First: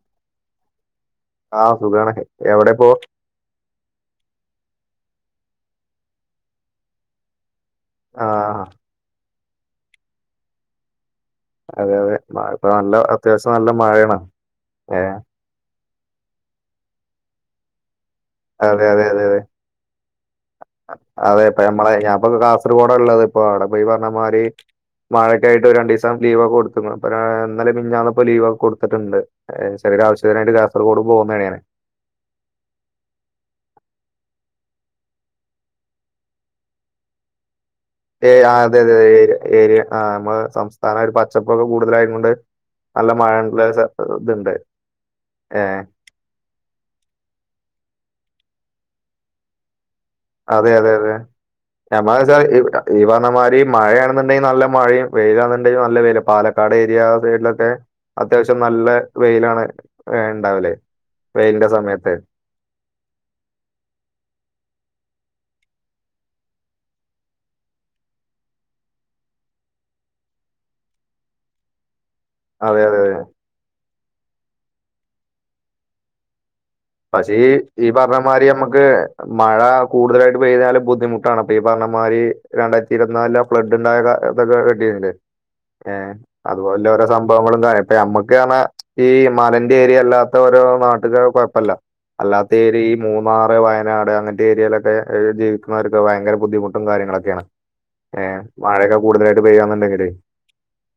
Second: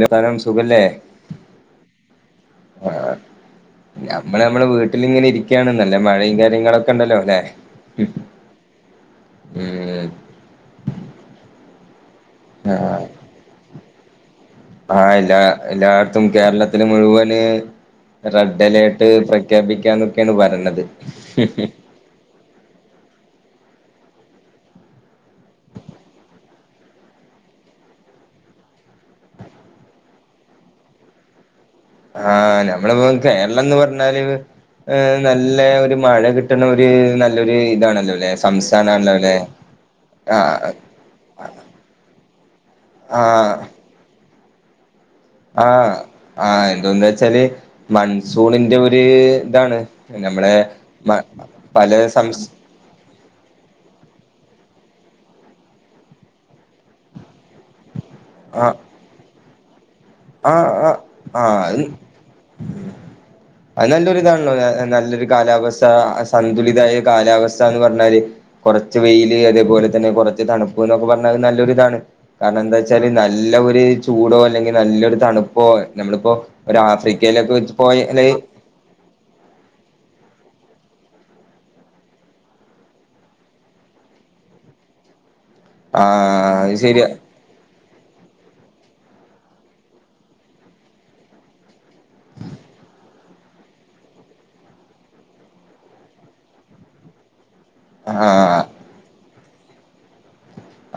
[unintelligible] സുഖല്ലേ? ആഹ് സുഖണ്. എവടെ പോ? ഞമ്മള് ഞമ്മളെ വീട്ടിലിങ്ങനെ ഇരിക്കാണ് ന്നല്ലേ മഴെം കാര്യങ്ങളൊക്കെ ണ്ടല്ലോ ല്ലേ ആഹ് ഉം അതെ യതെ മഴ പ്പ നല്ലോ അത്യാവസ്യം നല്ല മഴെണ്. ആഹ് എല്ലാ എല്ലാട്ത്തും കേരളത്തില് മുഴുവന് റെഡ് അതെ അതെ അലേർട്ട് അതെ പ്രഖ്യാപിക്കാന്ന്ക്കാണ് പറീണത്. ഹായ് അപ്പ [unintelligible] ഒരുപാട് വെള്ള [unintelligible] പ്പൊ ആടെ പോയി പർഞ്ഞ മാരി മഴക്കായിട്ട് രണ്ടീസം ലീവൊക്കെ കൊട്ത്ത്ണ്. ഇപ്പ താ ഇന്നലെ മിഞ്ഞാന്നൊക്കെ ലീവൊക്കെ കൊട്ത്തിട്ട്ണ്ട്. ചെറിയൊരാവശ്യത്തിന് വേണ്ടി കാസർഗോഡ് പോവുമ്പ [unintelligible] ആഹ് ഞമ്മള് പ്പം കേരളംന്ന് പർഞ്ഞാല് ഏഹ നല്ല ഒര് മഴ കിട്ടണ ഒര് നല്ലൊര് ഇതാണ്. ഏഹ് ആഹ് തെതെ തെ ഏരിയ ഏരിയ ആ അമ്മളെ സംസ്ഥാനം ഒരു പച്ചപ്പൊക്കെ കൂടുതലായത്കൊണ്ട് നല്ല ആ മഴള്ള ശ ത്ണ്ട്. ആഹ് ആഹ് ഇന്തെന്താ ച്ചാല് മൺസൂണിന്റെ ഒര് താണ്. നമ്മളെ അതെ അതെ അതെ മ പലേ നമ്മള് വെച്ചാ സംസ് ഈ ഈ പർഞ്ഞ മാരി മഴയാണെന്നുണ്ടെങ്കി നല്ല മഴിം വെയിലാണെന്നുണ്ടെങ്കി നല്ല വെയിലാ പാലക്കാട് ഏരിയ ആ സൈഡിലൊക്കെ അത്യാവശ്യം ആഹ് നല്ല വെയിലാണ് ഇണ്ടാവല് വെയിലിന്റെ സമയത്ത് ഉ [inaudible] അത് നല്ലൊര്താണല്ലോ എഹ് നല്ലൊരു കാലാവസ്ഥ സന്തുലിതായ കാലാവസ്ഥ ന്ന് പർഞ്ഞാല് കൊറച്ച് വെയില് അതേപോലെ തന്നെ കൊറച്ച് തണുപ്പ് ന്നൊക്കെ പർഞ്ഞാ അത് നല്ലൊരിതാണ്. അതെ അതെ കാരണന്താച്ചാല് അതെ നല്ല ഒര് ചൂടോ അല്ലെങ്കി നല്ലൊരു തണ്പ്പോ നമ്മളിപ്പോ ഒരു പക്ഷേ ആഫ്രിക്കയിലൊക്കെ വെച്ച് ഈ പർഞ്ഞ പോയാല് മാരി അമ്മക്ക് മഴ കൂടുതലായിട്ട് പെയ്താല് ബുദ്ധിമുട്ടാണ് പ്പൊ ഈ പർഞ്ഞമാരി രണ്ടായിരത്തി ഇരുവത് നാലിലോ ഫ്ലഡ് ണ്ടായകാ [unintelligible] [inaudible] ഏഹ് ആഹ് അത് അത്പോലെല്ല ഓരോ ശരിയാ സം ഭവങ്ങളും കാര്യ പ്പ അമ്മക്കാർണ ഈ മലന്റെരിയ ല്ലാത്തോരോ നാട്ടില് കൊഴപ്പല്ല. അല്ലാത്തെരിയി മൂന്നാറ്, വയനാട് അങ്ങൻത്തെരിയെലൊക്കെ ഒര് ജീവിക്കുന്നവർക്ക് ഭയങ്കര ബുദ്ധിമുട്ടും കാര്യങ്ങളൊക്കെണ്. ഏഹ് ആഹ് മയെക്കെ കൂടുതലായിട്ട് പെയ്യന്ന്ണ്ടെങ്കില്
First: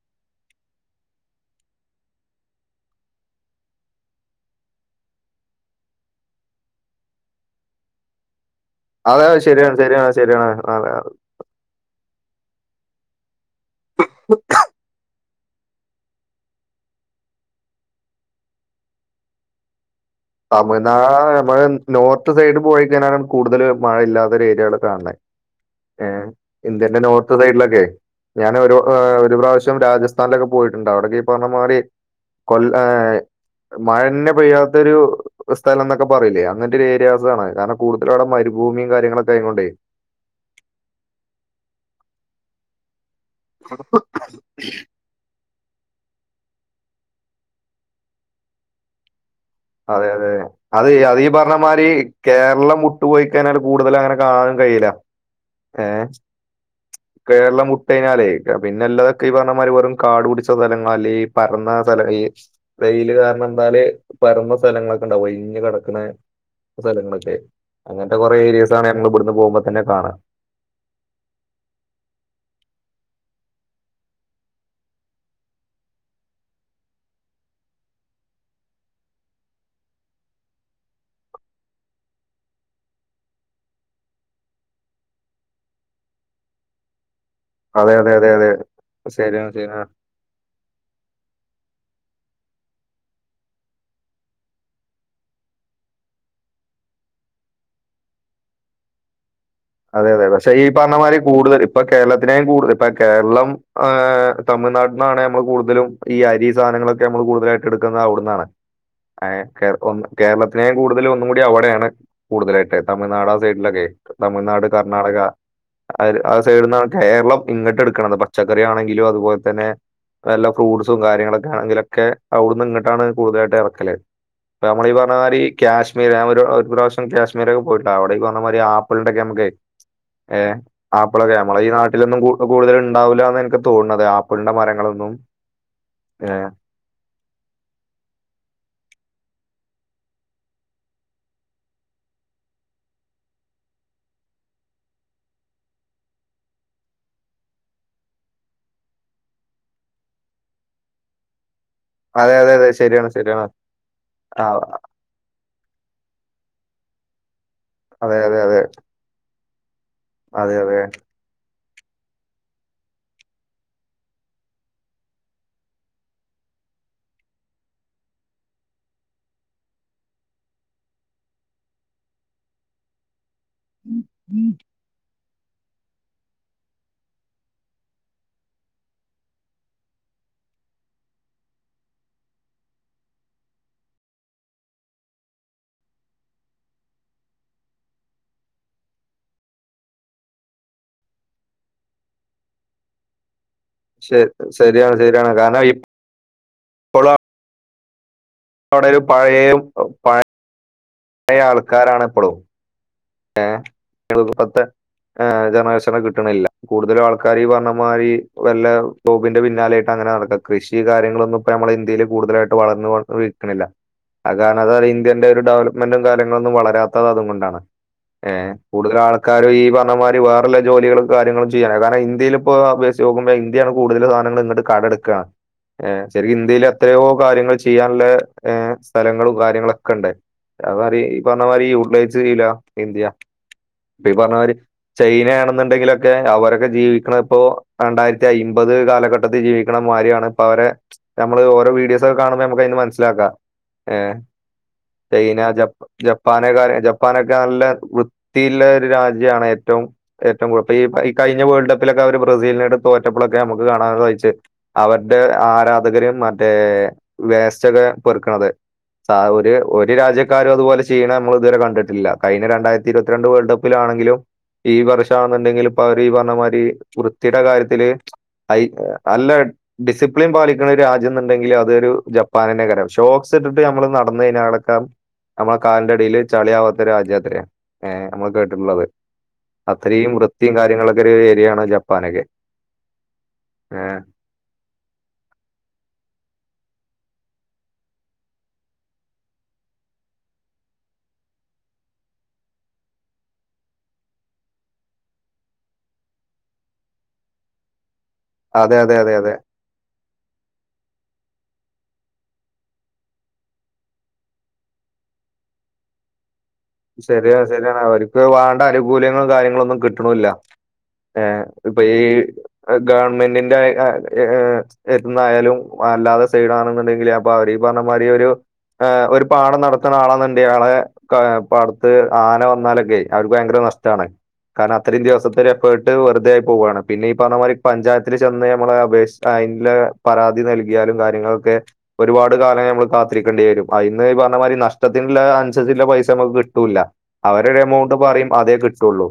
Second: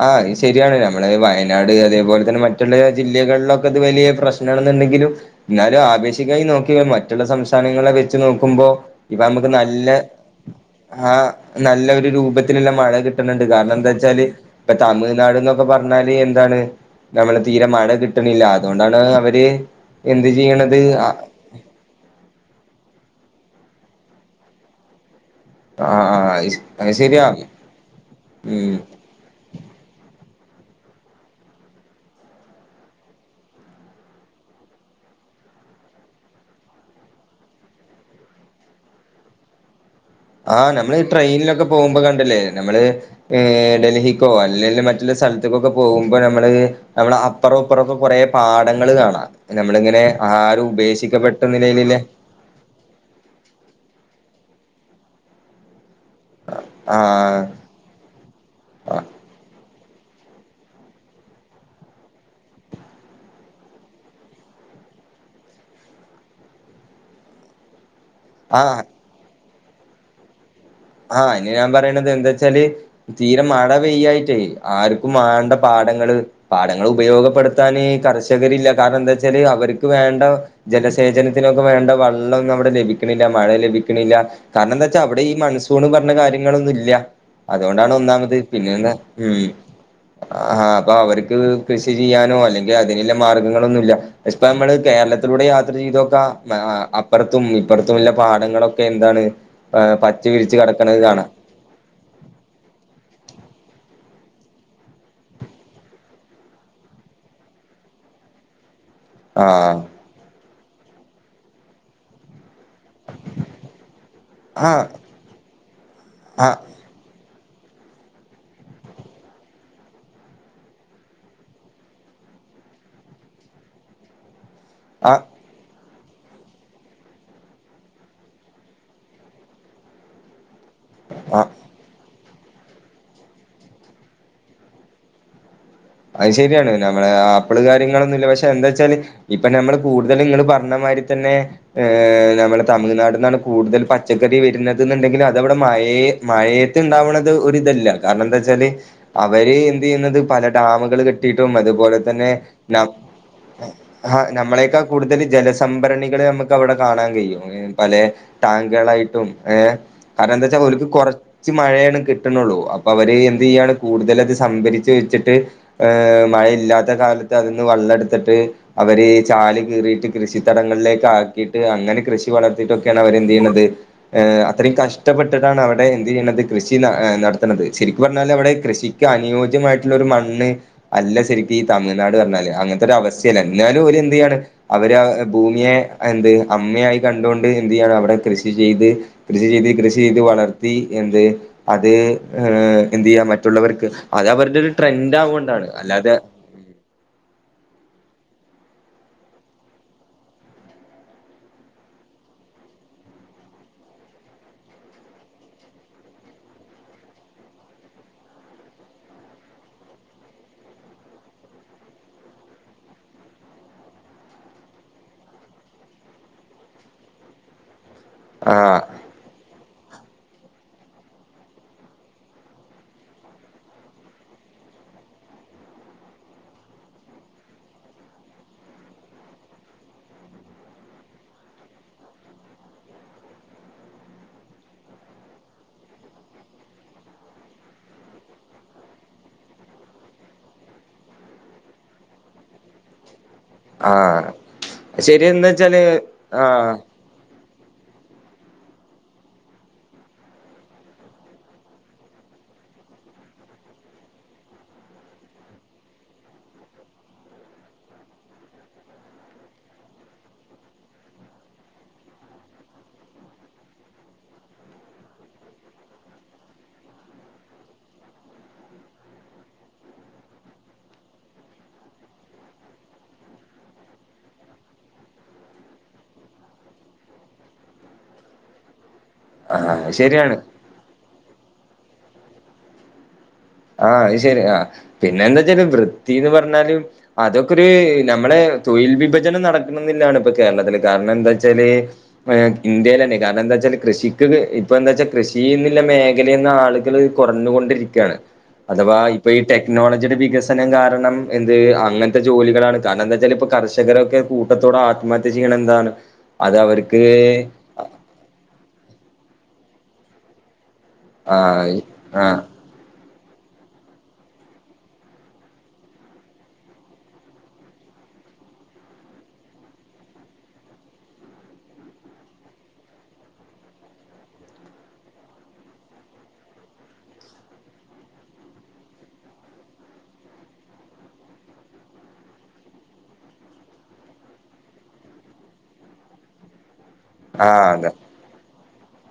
ആഹ് ഇ ശെര്യാണ് നമ്മളെ വയനാട് അതേപോലെ തന്നെ മറ്റുള്ള ജില്ലകളിലൊക്കെ ഇത് വലിയ പ്രശ്നമാണെന്നുണ്ടെങ്കിലും ന്നാലും ആപേക്ഷികായി നോക്ക്യാ മറ്റുള്ള സംസ്ഥാനങ്ങളെ വെച്ച് നോക്കുമ്പോ ഇതാ അതെ അമ്മക്ക് ശരിയാണ് നല്ല ശരിയാണ് ശരിയാണ് അതെ ആഹ് നല്ല ഒരു രൂപത്തില്ളള മഴ കിട്ട്ണ് ണ്ട് കാരണന്താ ച്ചാല് ഇപ്പൊ തമിഴ്നാട് ന്നൊക്കെ പർഞ്ഞാല് എന്താണ് നമ്മള തീരെ മഴ കിട്ടണില്ല അതോണ്ടാണ് അവര് എന്ത് ചെയ്യണത് തമിഴ്നാ ആഹ് അതേപോലെ നോർത്ത് സൈഡ് പോയി ക്കയ്ഞ്ഞാലാണ് കൂടുതല് മഴല്ലാത്തൊര് ഏരിയള് കാണ് ണെ ഏഹ് ആഹ് അത് ഇന്ത്യന്റെ ശരിയാ നോർത്ത് സൈഡിലൊക്കെ ഞാൻ ഒരു ഉം ഏഹ് ഒരു പ്രാവശ്യം രാജസ്ഥ സ്ഥാനിലൊക്കെ പോയിട്ടുണ്ട് അവടെ ജ് പർഞ്ഞ മാരി കൊല്ല എഹ് മഴന്നെ പെയ്യാത്തൊരു സ്ഥലം ന്നൊക്കെ പറില്ലേ അങ്ങൻത്തൊരു ഏരിയാസ്സാണ് കാരണം കൂടുതലവടെ മരുഭൂമിം കാര്യങ്ങളൊക്കയതൊണ്ടേ ആഹ് നമ്മള് ഈ ട്രെയിനിലൊക്കെ പോവുമ്പോ കണ്ട്ല്ലേ നമ്മള് ഏഹ് ഡൽഹി ക്കൊ അല്ലെല് മറ്റുള്ള സ്ഥൽത്ത്ക്കൊക്കെ പോവുമ്പോ നമ്മള് നമ്മളെ അപ്പറൊ ഇപ്പറൊക്കെ കൊറേ പാടങ്ങള് കാണാം നമ്മളിങ്ങനെ അതെ അതെ ആരും അത് ഈ- അത് ഈ ഉപേക്ഷിക്കപ്പെട്ട പറഞ്ഞ നിലയില് മാതിരി ല്ലേ കേരളം വിട്ട്പോയി കയ്ഞ്ഞാട് കൂട്തല് അങ്ങനെ കാണൻ കയ്യൂല്ല ഏഹ് ആഹ് കേരളം വ് കഴഞ്ഞാലേ പിന്നെ എല്ലാതൊക്കെ ഈ പറഞ്ഞമാതിരി വെറും കാട് കുടിച്ച സ്ഥലങ്ങള അല്ലെ ഈ പറന്ന സ്ഥല ഈ വെയില് കാരണം എന്താല് പരന്ന സ്ഥലങ്ങളൊക്കെ ഉണ്ടാവും ഒഴിഞ്ഞ് കിടക്കന്ന സ്ഥലങ്ങളൊക്കെ അങ്ങനത്തെ കുറെ ആഹ് ഏരിയസ്സണ് ഞങ്ങള് ഇവിടുന്ന് പോകുമ്പോ തന്നെ കാണാ ആഹ് ഇനി ഞാൻ പറയണത് എന്താ വെച്ചാല് തീരെ മഴ പെയ്യായിട്ടേ ആർക്കും വേണ്ട പാടങ്ങള് പാടങ്ങൾ ഉപയോഗപ്പെടുത്താൻ കർഷകരില്ല കാരണം എന്താ വെച്ചാല് അവർക്ക് വേണ്ട ജലസേചനത്തിനൊക്കെ വേണ്ട വെള്ളന്നും അവിടെ ലഭിക്കണില്ല മഴ ലഭിക്കണില്ല കാരണം എന്താ വെച്ചാ അവിടെ ഈ മൺസൂൺ പറഞ്ഞ കാര്യങ്ങളൊന്നും ഇല്ല അതെ അതുകൊണ്ടാണ് അതെ അതെ ഒന്നാമത് അതെ പിന്നെ എന്താ ഉം ശരിയാണ് ശരിയാണ് ആഹ അപ്പൊ അവർക്ക് കൃഷി ചെയ്യാനോ അല്ലെങ്കിൽ അതിനുള്ള മാർഗങ്ങളൊന്നുല്ല ഇപ്പ നമ്മള് കേരളത്തിലൂടെ യാത്ര ചെയ്തോക്കാ അപ്പുറത്തും ഇപ്പുറത്തുമുള്ള പാടങ്ങളൊക്കെ എന്താണ് അതെ പച്ച അതെ പക്ഷെ വിരിച്ച് ഈ കിടക്കണത് പറഞ്ഞമാതിരി കാണാം കൂടുതൽ ഇപ്പ കേരളത്തിനെയും കൂടുതൽ ഇപ്പ കേരളംഹ് തമിഴ്നാട്ന്നാണ് നമ്മൾ കൂടുതലും ഈ അരി സധങ്ങളൊക്കെ നമ്മള് കൂടുതലായിട്ട് എടുക്കുന്നത് അവിടെന്നാണ് [inaudible] [unintelligible] അ ഒ കേരളത്തിനെയും കൂടുതല ഒന്നും കൂടി അവിടെയാണ് കൂടുതലായിട്ട് തമിഴ്നാട ആ സൈഡിലൊക്കെ തമിഴ്നാട്, ആഹ് കർണാടക അ ആ ആഹ് സൈഡ് കേരളം ഇങ്ങിട്ട് എടുക്കണത് പച്ചക്കറി ആണെങ്കിലും അതുപോലെ തന്നെ എല്ല ഫ്രൂ്സും കാര്യങ്ങളൊക്കെ ആണങ്കിലൊക്കെ അവിടുന്ന് ഇങ്ങിട്ടാണ് കൂടുതലായിട്ട് ഇറക്കല് നമ്മള ഈ പറഞ്ഞ ആഹ് മാതിരി കാശ്മീർ ൻ ഒരു പ്രാവശ്യം കാശ്മീരൊക്കെ പോയിട്ട അവിടെഈ പറഞ്ഞ മാരി ആപ്പിളിണ്ടൊക്കെ നമുക്കെ ഏ ആപ്പളൊക്കെ ആഹ് നമ്മള ഈ നാട്ടിലൊന്നും കു ഇപ്പോ കൂടുതല ഉണ്ടാവില്ല എന്ന് എനിക്ക് തോന്നുന്നത് ആപ്പിളിൻ്റെ മരങ്ങളൊന്നും അത് ഏഹ് ശരിയാണ് നമ്മെ ആപ്പിള് കാര്യങ്ങളൊന്നുംല്ല പക്ഷെ എന്താ വെച്ചാല് ഇപ്പ നമ്മൾ കൂടുതലും ഇങ്ങൾ പറഞ്ഞ മാതിരി തന്നെ ഏ നമ്മളെ തമിഴ്നാട് നിന്നാണ് കൂടുതൽ പച്ചക്കറി വരുന്നത് എന്നുണ്ടെങ്കിൽ അതവിടെ മഴയേ മഴയത്ത് ഉണ്ടാവണത് ഒരു ഇതല്ല കാരണം എന്താ വച്ചാല് അവര് എന്ത് ചെയ്യുന്നത് പല ഡാമുകൾ കിട്ടിയിട്ടും അതുപോലെ തന്നെ അതെ അതെ അതെ ശരിയാണ് ശരിയാണ് ആഹ് നമ്മളെയക്കെ കൂടുതൽ ജലസംഭരണികൾ നമുക്ക് അവിടെ കാണാൻ കഴിയും പല അതെ അതെ അതെ ടാങ്കുകളായിട്ടും ഏ കാരണം എന്താ അതെ വച്ചാ അതെ ഓർക്ക് കൊറ കുച്ച് മഴയാണ് കിട്ടുന്നുള്ളൂ അപ്പൊ അവര് എന്ത് ചെയ്യാണ് കൂടുതല അത് സംഭരിച്ചു വെച്ചിട്ട് ഏ മഴയില്ലാത്ത കാലത്ത് അതിന്ന് വെള്ളം എടുത്തിട്ട് അവര്ഈ ചാല് കീറിയിട്ട് കൃഷി തടങ്ങളിലേക്ക് ആക്കിയിട്ട് അങ്ങനെ കൃഷി വളർത്തിയിട്ടൊക്കെയാണ് അവര്ന്ത് ചെയ്യുന്നത് അത്ര കഷ്ടപ്പെട്ട അവിടെ എന്ത് ചെയ്യുന്നത് കൃഷി നടത്തുന്നത് ശരിക്ക് പറഞ്ഞാൽ അവിടെ കൃഷിക്ക് അനുയോജ്യമായിട്ടുള്ള ഒരു മ ണ് അല്ല ശെരിക്കും ഈ തമിഴ്നാട് പറഞ്ഞാല് അങ്ങനത്തെ ഒരു അവസ്ഥലാ എന്നാലും ഒരു എന്തെയാണ് അവര് ഭൂമിയെ എന്ത് അമ്മയായി കണ്ടുകൊണ്ട് എന്ത് ചെയ്യാണ് അവിടെ കൃഷി ചെയ്ത് കൃഷി ചെയ്ത് കൃഷി ചെയ്ത് വളർത്തി എന്ത് അത് ഏ എന്ത് ചെയ്യാ മറ്റുള്ളവർക്ക് ശ അത് അവരുടെ ഒരു ശരിയാണ് ട്രെൻഡ് കാരണം ആവോണ്ടാണ് ഇ അല്ലാതെ [inaudible] അവിടെ ഒരു പഴയ പ പഴയ ആൾക്കാരണിപ്പഴും ഏ [inaudible] ഏ ജനവേഷണം കിട്ടണില്ല കൂടുതലും ആൾക്കാർ ഈ പറഞ്ഞമാതിരി വല്ല ജോബിന്റെ പിന്നാലെയിട്ട് അങ്ങനെ നടക്കാം കൃഷി കാര്യങ്ങളൊന്നും ഇ നമ്മള ഇന്ത്യയിൽ കൂടുതലായിട്ട് വളർന്ന് വിൽക്കണില്ല ആ കാരണം അതത് ഇന്ത്യന്റെ ഒരു ഡെവലപ്മെന്റും കാര്യങ്ങളൊന്നും വളരാത്തത് അതുകൊണ്ടാണ് ഏ ആഹ് കൂടുതൽ ആള് ക്കാര ഈ പറഞ്ഞ മാതി വേറല്ല ജോലികും കാര്യങ്ങളും ചെയ്യാന കാര ഇന്ത്യയി ഇപ്പോ അപേക്ഷിച്ചു നോക്കുമ്പോ ഇന്ത്യയാണ് കൂടുതൽ സാധനങ്ങ ഇങ്ങട് കടം എടുക്കയാണ് ശരിയ ഇന്ത്യയിൽ എത്രയോ കാര്യങ്ങൾ ചെയ്യാനുള്ള സ്ഥലങ്ങളും കാര്യങ്ങളൊക്കെ ഉണ്ട് അ മാ ഈ പറഞ്ഞ മാതി യൂട്ടിലൈസ് ചെയില ഇന്ത്യ അപ്പ പറഞ്ഞ മാരി ചൈനയാണെന്നുണ്ടെങ്കിലൊക്കെ അവരൊക്കെ ജീവിക്കണ ഇപ്പോ രണ്ടായിരത്തി അമ്പത് കാലഘട്ടത്തിൽ ജീവ മാര്യാണ് ഇപ്പൊ അവരെ നമ്മള് ഓരോ വീഡിയോസൊക്കെ കാണുമ്പോ നമുക്ക് അതിന്ന് മനസ്സിലാക്കാം ഏഹ് ആഹ് ശരി ചൈന എന്താ ജപ്പ വെച്ചാല് ജപ്പാനക്കാര ആഹ് ജപ്പാനക്ക നല്ല വൃത്തിള്ള ഒരു രാജ്യമാണ് ഏറ്റവും ഏറ്റവും കൂടുപ്പ ഈ കഴിഞ്ഞ വേൾഡ് കപ്പിലൊക്കെ അവര് ബ്രസീലിനോട് തോറ്റപ്പഴൊക്കെ നമുക്ക് കാണാൻ സായിച്ചു അവരുടെ ആരാധകര് മറ്റേ വേസ്റ്റ് ഒക്കെ പെറ്ക്കണത് സ ഒരു ഒരു രാജ്യക്കാരും അതുപോലെ ചെയ്യണ നമ്മൾ ഇതുവരെ കണ്ടിട്ടില്ല കഴിഞ്ഞ രണ്ടായിരത്തി ഇരുത്തി രണ്ട് വേൾഡ് കപ്പിലാണെങ്കിലും ഈ വർഷാന്നുണ്ടെങ്കിൽ ഇപ്പൊ അവര് ഈ പറഞ്ഞമാതിരി വൃത്തിയുടെ കാര്യത്തില് അയി അല്ല ഡിസിപ്ലിൻ പാലിക്കുന്ന ഒരു രാജ്യം എന്നുണ്ടെങ്കിൽ അതൊരു ജപ്പാനെന്നേക്കാരം ഷോക്സ് ഇട്ടിട്ട് നമ്മള് നടന്ന് കയിഞ്ഞ അവിടൊക്കെ നമ്മള കാലിന്റെടിയില് ചളിയാവാത്ത രാജ്യാത്രേ ഏഹ് നമ്മൾ കേട്ടിട്ടുള്ളത് ആഹ് അത്രയും ശരിയാണ് വൃത്തിയും കാര്യങ്ങളൊക്കെ ഒരു ഏരിയ ആണ് ജപ്പാനൊക്കെ ആഹ അത് ശരി ആ പിന്നെ എന്താ വച്ചാല് വൃത്തിന്ന് പറഞ്ഞാല് അതൊക്കെരു നമ്മളെ തൊഴിൽ വിഭജനം നടക്കണന്ന് തന്നെയാണ് ഇപ്പൊ കേരളത്തില് കാരണം എന്താ വച്ചാല് ഇന്ത്യയില് തന്നെ കാരണം എന്താ വച്ചാ കൃഷിക്ക് ഇപ്പ എന്താ വെച്ചാൽ കൃഷിന്നുള്ള മേഖല എന്ന ആളുകള് കുറഞ്ഞൊണ്ടിരിക്കയാണ് അതെ അതെ അഥവാ അതെ ഇപ്പൊ അതെ ഈ ടെ ടെക്നോളജിയുടെ വികസനം കാരണം എന്ത് അങ്ങനത്തെ ജോലികളാണ് കാരണം എന്താ വെച്ചാൽ ഇപ്പ കർഷകരൊക്കെ കൂ കൂട്ടത്തോടെ ആത്മഹത്യ ചെയ്യണ എന്താണ് അത് അവർക്ക് ശരിയ ശരിയാണ് അവർക്ക് വേണ്ട ആനുകൂല്യങ്ങളും കാര്യങ്ങളും ഒന്നും കിട്ട്ണുംല്ല ഏ ആഹ് ഇപ്പൊ ഈ ആഹ് ഗവൺമെന്റിന്റെ ഏഹ് എട്ത്തുന്നായാലും അല്ലാതെ സൈഡ് ആണെന്നുണ്ടെങ്കിൽ അപ്പൊ അവരീ പറഞ്ഞ മാതിരി ഒരു ഹ് ഒരു പാടം നടത്തുന്ന ആളാെന്നുണ്ടെ ആളെ പാടത്തു ആന വന്നാലൊക്കെയി അവർക്ക് ഭയങ്കര നഷ്ടമാണ് കാരണം അത്രയും ദിവസത്തെ ഒരു എഫേർട്ട് വെറുതെ ആയി പോവയാണ് പിന്നെ ഈ പറഞ്ഞ മാതിരി പഞ്ചായത്തില്ൽ ചെന്ന് നമ്മളെ അപേ അതിന്ള്ള പരാതി നൽകിയാലും കാര്യങ്ങളൊക്കെ ഒരുപാട് കാല ഞമ്മൾ കാത്തിരിക്കേണ്ടി വരും അതിന്ന് ഈ പറഞ്ഞമാതിരി നഷ്ടത്തിനുള്ള അനുസരിച്ചുള്ള പൈസ നമുക്ക് കി കിട്ടുംല്ല അവര് ഒരു ആഹ് അതെ എമൗണ്ട് പറയും അതേ കിട്ടുള്ളൂ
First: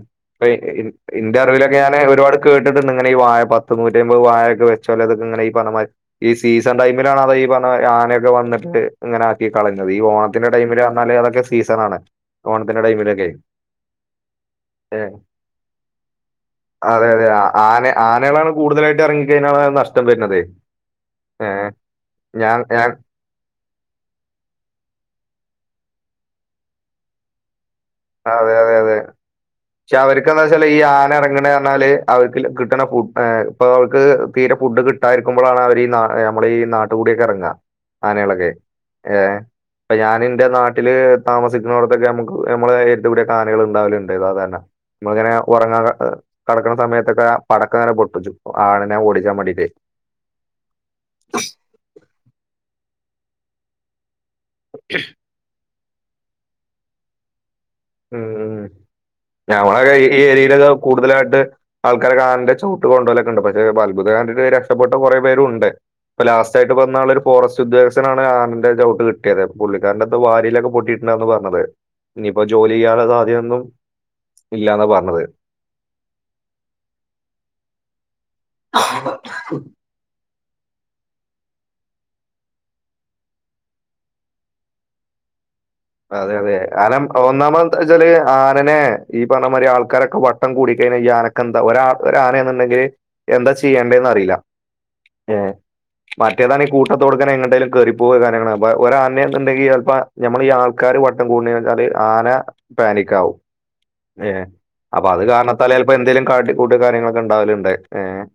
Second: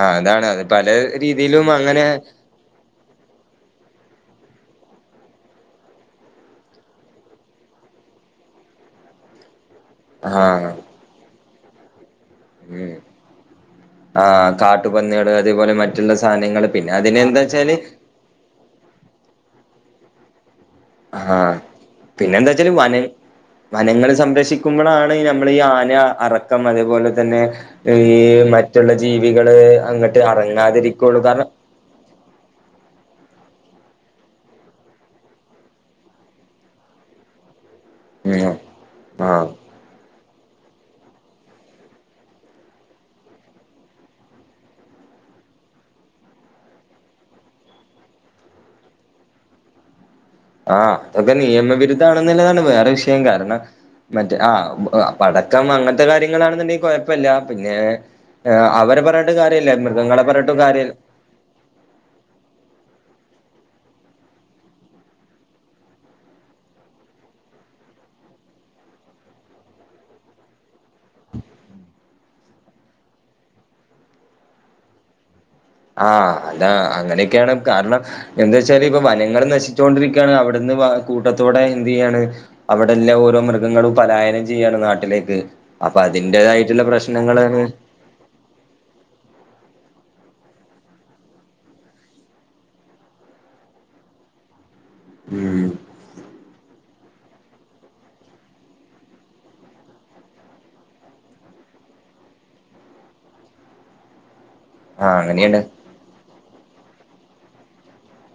ആഹ് അതാണ് അത് പല ഇന്റെ രീതിയിലും അറിവിലൊക്കെ ഞാന് അങ്ങനെ ഒരുപാട് കേട്ടിട്ട് ഇങ്ങനെ ഈ വായ പത്ത് നൂറ്റിമ്പത് വായ ഒക്കെ വെച്ചോലെ ഇതൊക്കെങ്ങനെ ഈ പറഞ്ഞമാരി ഈ സീസൺ ടൈമിലാണ് അത ഈ പറഞ്ഞ ആനയൊക്കെ വന്നിട്ട് ഇങ്ങനെ ആക്കി കളയുന്നത് ഈ ഓണത്തിന്റെ ആഹ് ടൈമില് വന്നാല് അതൊക്കെ സീസൺ ആണ് ഓണത്തിന്റെ ടൈമിലൊക്കെ ആ് ഏ, കാട്ടുപന്ന്യാള് അതേപോലെ മറ്റുള്ള സാധനങ്ങള് പിന്നെ അതെ അതിനെ അതെ ആ- എന്താച്ചാല് ആന ആനകളാണ് കൂടുതലായിട്ട് ഇറങ്ങിക്ക കഴിഞ്ഞാണ് നഷ്ടം വരുന്നത് ആഹ പിന്നെ എന്താ ഞാൻ വച്ചാല് ഞാൻ വനം വനങ്ങൾ സംരക്ഷിക്കുമ്പോഴാണ് നമ്മള് ഈ ആന അറക്കം അതേപോലെ തന്നെ ഈ അതെ അതെ മറ്റുള്ള അതെ ജീവികള് പക്ഷെ അങ്ങട്ട് അവർക്ക് എന്താ വെച്ചാൽ ഈ ആന അറങ്ങാതിരിക്കുള്ളു ഇറങ്ങണ കാരണം പറഞ്ഞാല് അവർക്ക് കിട്ടണ ഫുഡ് ഇപ്പൊ അവർക്ക് തീരെ ഫുഡ് കിട്ടാരിക്കുമ്പോഴാണ് അവർ നമ്മളെ ഈ നാട്ട ട്ടികൂടിയൊക്കെ ഇറങ്ങ ആനകളൊക്കെ ഉം ഏഹ് ആഹ് അപ്പൊ ഞാൻ ഇന്റെ നാട്ടില് താമസിക്കുന്നോടത്തൊക്കെ നമുക്ക് നമ്മള എട്ത്ത് കൂടിയൊക്കെ ആനകൾ ഉണ്ടാവലുണ്ട് സാധാരണ ഇമ്മള് ഇങ്ങനെ ഇങ്ങനെ ഉറങ്ങാ കടക്ക്ണ സമയത്തൊക്കെ പടക്ക ഇങ്ങനെ പൊട്ടിച്ചും ആനേനെ ഓടിക്കാൻ വേണ്ടിട്ട് [inaudible] ആഹ അതൊക്കെ നിയമവിരുദ്ധമാണെന്നുള്ളതാണ് വേറെ വിഷയം കാരണം മറ്റേ ആ പട ക്കം അങ്ങനത്തെ കാര്യങ്ങളാണെന്നുണ്ടെങ്കിൽ കുഴപ്പമില്ല പിന്നെ ഉം അവരെ പറഞ്ഞിട്ട് കാര്യല്ല ഞമ്മളൊക്കെ ഈ മൃഗങ്ങളെ പറഞ്ഞിട്ടും ഏരിയയിലതാ കാര്യല്ല കൂടുതലായിട്ട് ആൾക്കാരൊക്കെ ആനന്റെ ചവുട്ട് കൊണ്ടൊലൊക്ക ഉണ്ട് പക്ഷേ അത്ഭുതം കണ്ടിട്ട് രഷ്പ്പെട്ട കുറെേ പേരും ഉണ്ട് ഇപ്പൊ ലാസ്റ്റായിട്ട് വന്ന ആൾ ഒരു ഫോറസ്റ്റ് ഉദ്യോഗസ്ഥനാണ് ആനെന്റെ ചൗട്ട് കിട്ടിയത് പുള്ളിക്കാരന്റെ എന്തോ വാരിയെല്ലൊക്കെ പൊട്ടിട്ട് എന്താന്ന് പറഞ്ഞത് ഇപ്പൊ ജോലി ചെയ്യാതെ സാധ്യത ഒന്നും ഇല്ലന്നാ പറഞ്ഞത് ആഹ് അതാ അങ്ങനെയൊക്കെയാണ് കാരണം എന്താ വച്ചാല് ഇപ്പൊ വനങ്ങൾ നശിച്ചൊണ്ടിരിക്ക കാണ് അവിടുന്ന് കൂട്ടത്തോടെ എന്ത് ചെയ്യാണ് അവിടെല്ലാം ഓരോ മൃഗങ്ങളും പലായനം ചെയ്യാണ് നാട്ടിലേക്ക് അപ്പൊ അതിന്റേതായിട്ടുള്ള പ്രശ്നങ്ങളാണ് ഇജ് ഒരു ആന നേ ഈ പറഞ്ഞ മാതിരി ആൾക്കാരൊക്കെ വട്ടം കൂടിക്കഴിഞ്ഞാൽ ഈ ആനക്കെന്താ ഓരനെ എന്നുണ്ടെങ്കില് എന്താ ചെയ്യണ്ടേന്ന് അറിയില്ല ഏ ഉം മറ്റേതാനെ കൂട്ടത്തോടെ എങ്ങോട്ടെങ്കിലും കേറി പോകെ കാര്യങ്ങ ഒരാനെന്ന് ഉണ്ടെങ്കിൽ ചിലപ്പോ നമ്മൾ ഈ ആൾക്കാര് വട്ടം കൂടച്ചാല് ആന പാനിക്കാവും ഏ അപ്പൊ ആഹ് അത് അങ്ങനെയാണ് കാരണത്താല ഇപ്പൊ എന്തേലും കാട്ടിക്കൂട്ട് കാര്യങ്ങളൊക്കെ ഉണ്ടാവലുണ്ട്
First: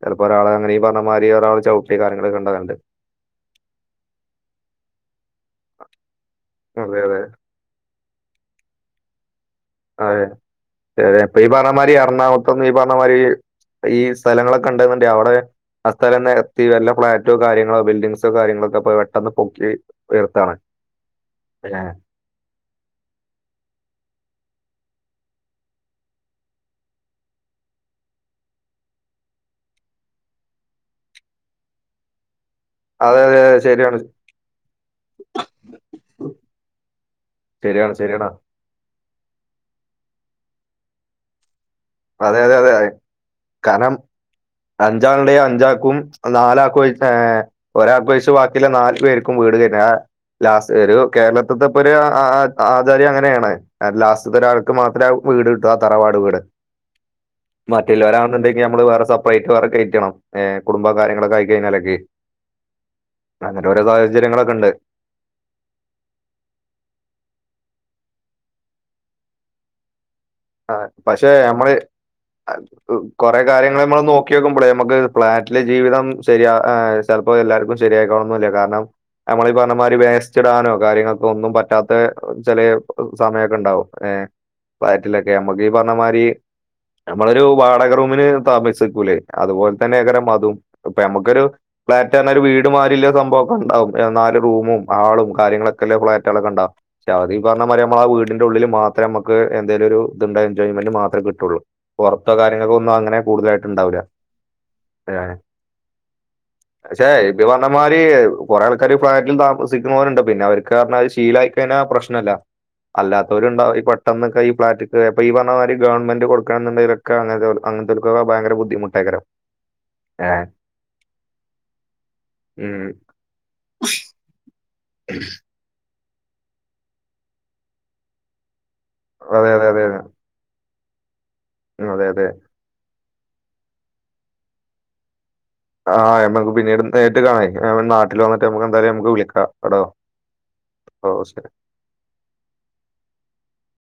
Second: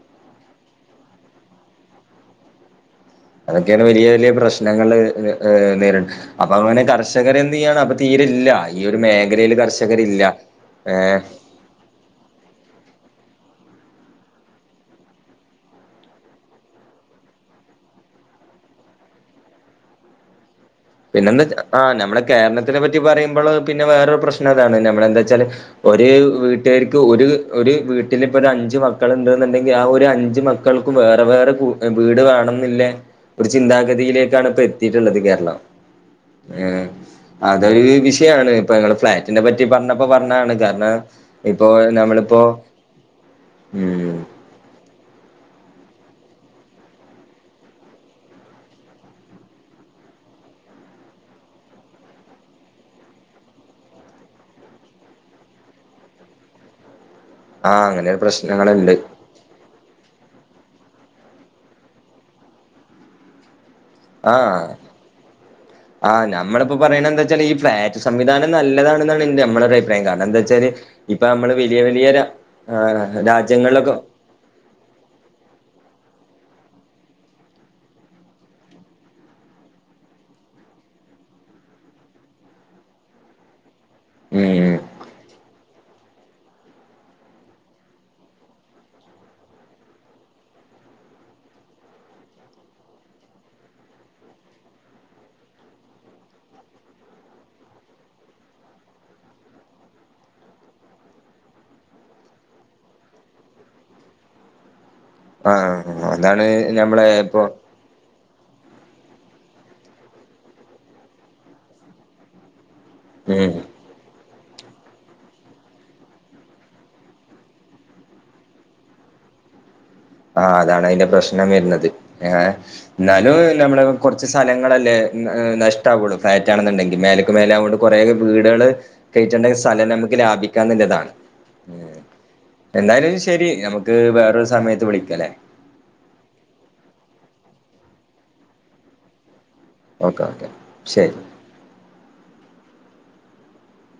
ചിലപ്പോ ഒരാളെ ചവിട്ടി കാര്യങ്ങളൊക്കെ ഉണ്ടാവലുണ്ട് അതൊക്കെയാണ് വലിയ വലിയ പ്രശ്നങ്ങൾ നേരിട അപ്പൊ അങ്ങനെ അതെ, കർഷകർ തീയാണ് അപ്പൊ തീരെല്ല ഈയൊരു മേഖലയില് കർശന ആഹ് അതെ യതെ തെ അപ്പൊ ഈ പർണമാരി എറണാകൊൾത്ത്ന്ന് ഈ പർണ മാരീ ഈ സ്ഥലങ്ങളൊക്കെ ണ്ട്ന്ന്ണ്ടെ അവടെ ആഹ് സ്ഥലം നെരത്തി വല്ല ഫ്ളാറ്റോ കാര്യങ്ങളോ ബിൽഡിംഗ്സോ കാര്യങ്ങളൊക്കെ പൊ പെട്ടെന്ന് പൊക്കി ഉയർത്താണ് പിന്നെ എന്തച്ചാ ഏഹ്. ആഹ് നമ്മുടെ കേരളത്തിനെ പറ്റി പറയുമ്പള് പിന്നെ വേറെരു പ്രശ്നം അതാണ് നമ്മളെ എന്തച്ചാല് ഒര് വീട്ടേർക്ക് ഒര് ഒര് വീട്ടിലിപ്പ രഞ്ച് മക്കള് ണ്ട് ന്ന്ണ്ടെങ്കീ ആഹ് ഒരഞ്ച് മക്ക മക്കൾക്കും വേറെ വേറെ കൂ വീട് വേണം ന്നില്ലേ അതെ അതെ ഒരു അതെ ശരിയാണ് ചിന്താഗതിയിലേക്കാണ് ഇപ്പ എത്തീയിട്ട്ള്ളത് കേരളം ഉം അതൊരു ശരിയാണ് ശരിയാണ് വിഷയാണ് ഇപ്പൊ ഞങ്ങള് ഫ്ലാറ്റിനെ പറ്റി പർണപ്പോ പർണാണ് കാര്ണം ഇപ്പോ നമ്മള് അതെ പ്പോ അതെ ഉം അഞ്ചാൾ ണ്ടെ അഞ്ചാക്കും നാലാക്കും ആയിട്ട് ഏഹ് ഒരാൾക്ക് ഒയിച്ച് ബാക്കില്ല നാല് പേര്ക്കും വീട് വെരാ ലാസ്റ്റ് ഒരൂ കേരളത്ത്ത്തെ ഇപ്പൊ ഒരു ആ ആചാര്യം അങ്ങനെയാണ് ലാസ്റ്റ്ത്തെ ഒരാൾക്ക് മാത്രേ വീട് കിട്ടാ തറവാട് വീട് ആ മറ്റ് അങ്ങനെ ല്ലോരാന്ന്ണ്ടെങ്കീ യമ്മള് പ്രശ്നങ്ങളുണ്ട് വേറെ സപ് പ്ലൈറ്റ് വേറെ കേറ്റണം ഏഹ് കുടുംബ കാര്യങ്ങളൊക്കെ ആയി കഴിഞ്ഞാലൊക്കെ അങ്ങനെ ഓരോ സാഹ ആഹ് ആഹ് നമ്മളിപ്പോ പറയ്ണെ എന്താ ച്ചാല് ഈ ഫ്ളാറ്റ് സംവിധാനം നല്ലെതാണ് ന്നാണ് ന്റെ മ്മളെരു അഭിപ്രായം കാരണം ന്താച്ചാ ശരി ഇപ്പ പക്ഷെ അമ്മള് നമ്മള് വലിയ വലിയ രാ ഏഹ് രാജ്യങ്ങൾലൊക്കെ നോക്കിക്കുമ്പളെ മ്മക്ക് ഫ്ലാറ്റിലെ ജീവിതം ശരിയാ ഏഹ് ചെൽപ്പോ എല്ലാർക്കും ശരിയായിക്കോണം ന്നുല്ല കാര്ണം നമ്മളീ ഈ പർണമാരി വേസ്റ്റ് ഇടാനോ കാര്യങ്ങൾക്കൊന്നും പറ്റാത്ത ചെറിയ സമയൊക്കെ ണ്ടാവും ഏഹ് ഉം ഉം പയറ്റ്ലൊക്കെ നമ്മ്ക്കീ പർണ മാരീ നമ്മളൊരൂ വാടക റൂമിന് താമസ്സിക്കൂലേ അതുപോൽ തന്നെ എയ്കാരം മതും ഇപ്പ യമ്മക്കൊരു ഫ്ളാറ്റ് ർണാ ഒര് വീട്മാരില്ല സംഭവക്കെ ഉണ്ടാവും ഏഹ് നാല് റൂമും ആളും കാര്യങ്ങളൊക്കെല്ലേ ഫ്ളാറ്റാളൊക്കെ ണ്ടാവും രാ അതീ പർണമാരി മ്മളെ വീട്ടിന്റെ ഉള്ളില് മാത്രെമ്മക്ക് എ എന്തേലും ഒരു ഇത്ണ്ടെൻച്ചാല് അയിന് മാത്രേ കിട്ടുള്ളൂ പുറത്തോ കാര്യങ്ങൾക്കൊന്നും അങ്ങനെ കൂടുതലായിട്ട് ണ്ടാവൂല ആഹ് അതാണ് ഞമ്മളെ ഇപ്പൊ മാരീ കൊറെ ആൾക്കാര് ഫ്ളാറ്റ്ലും താമസിക്ക്ണോരുണ്ട് പിന്നെ അവര്ക്ക് ർണാത് ശീലായിക്കയിന്നാ പ്രശ്നംല്ല ഉം അല്ലാത്തോരുണ്ടാവും ഈ പെട്ടെന്നൊക്കെ ഈ ഫ്ളാറ്റ്ക്ക് അപ്പ ഈ പർണമാരി ഗവൺമെന്റ് കൊടുക്കാണ് ന്ന് ണ്ടെങ്കിലൊക്കെ അങ്ങൻതോ അങ്ങൻ തോൽക്കൊക്കെ ഭയരങ്കര ബുദ്ധിമുട്ടെയ്ക്കാരം ആഹ് അതാണ് അയിന്റെ പ്രശ്നം വര്ന്നത് ഏഹ് ഉം ന്നാലും നമ്മള് കൊർച്ച് സലങ്ങളല്ലേ ഏഹ് നശ് വുള്ളൂ ഫ്ളാറ്റാണ് ന്ന്ണ്ടെങ്കിൽ മേലെക്ക് മേലെ ആവോണ്ട് കുറെേക്കെ വീടാള് അതെ കേറ്റണ്ടെ അതെ അതെ സലം അതെ നമുക്ക് ക്കെ ലാഭിക്കാന്ന്ല്ലതാണ് ഉം അതെ അതെ എന്തായാലും ശരി നമ്മുക്ക് വേറൊരു സമയത്ത് വിളിക്കല്ലേ ആഹ് നമ്മക്ക് പിന്നീട് നേരിട്ട് കാണെ നാട്ടിൽ വന്നിട്ട് നമ്മക്ക് എന്തായാലും നമക്ക് വിളിക്കാം കേട്ടോ ഓക്കെ ഒക്കെ ശരി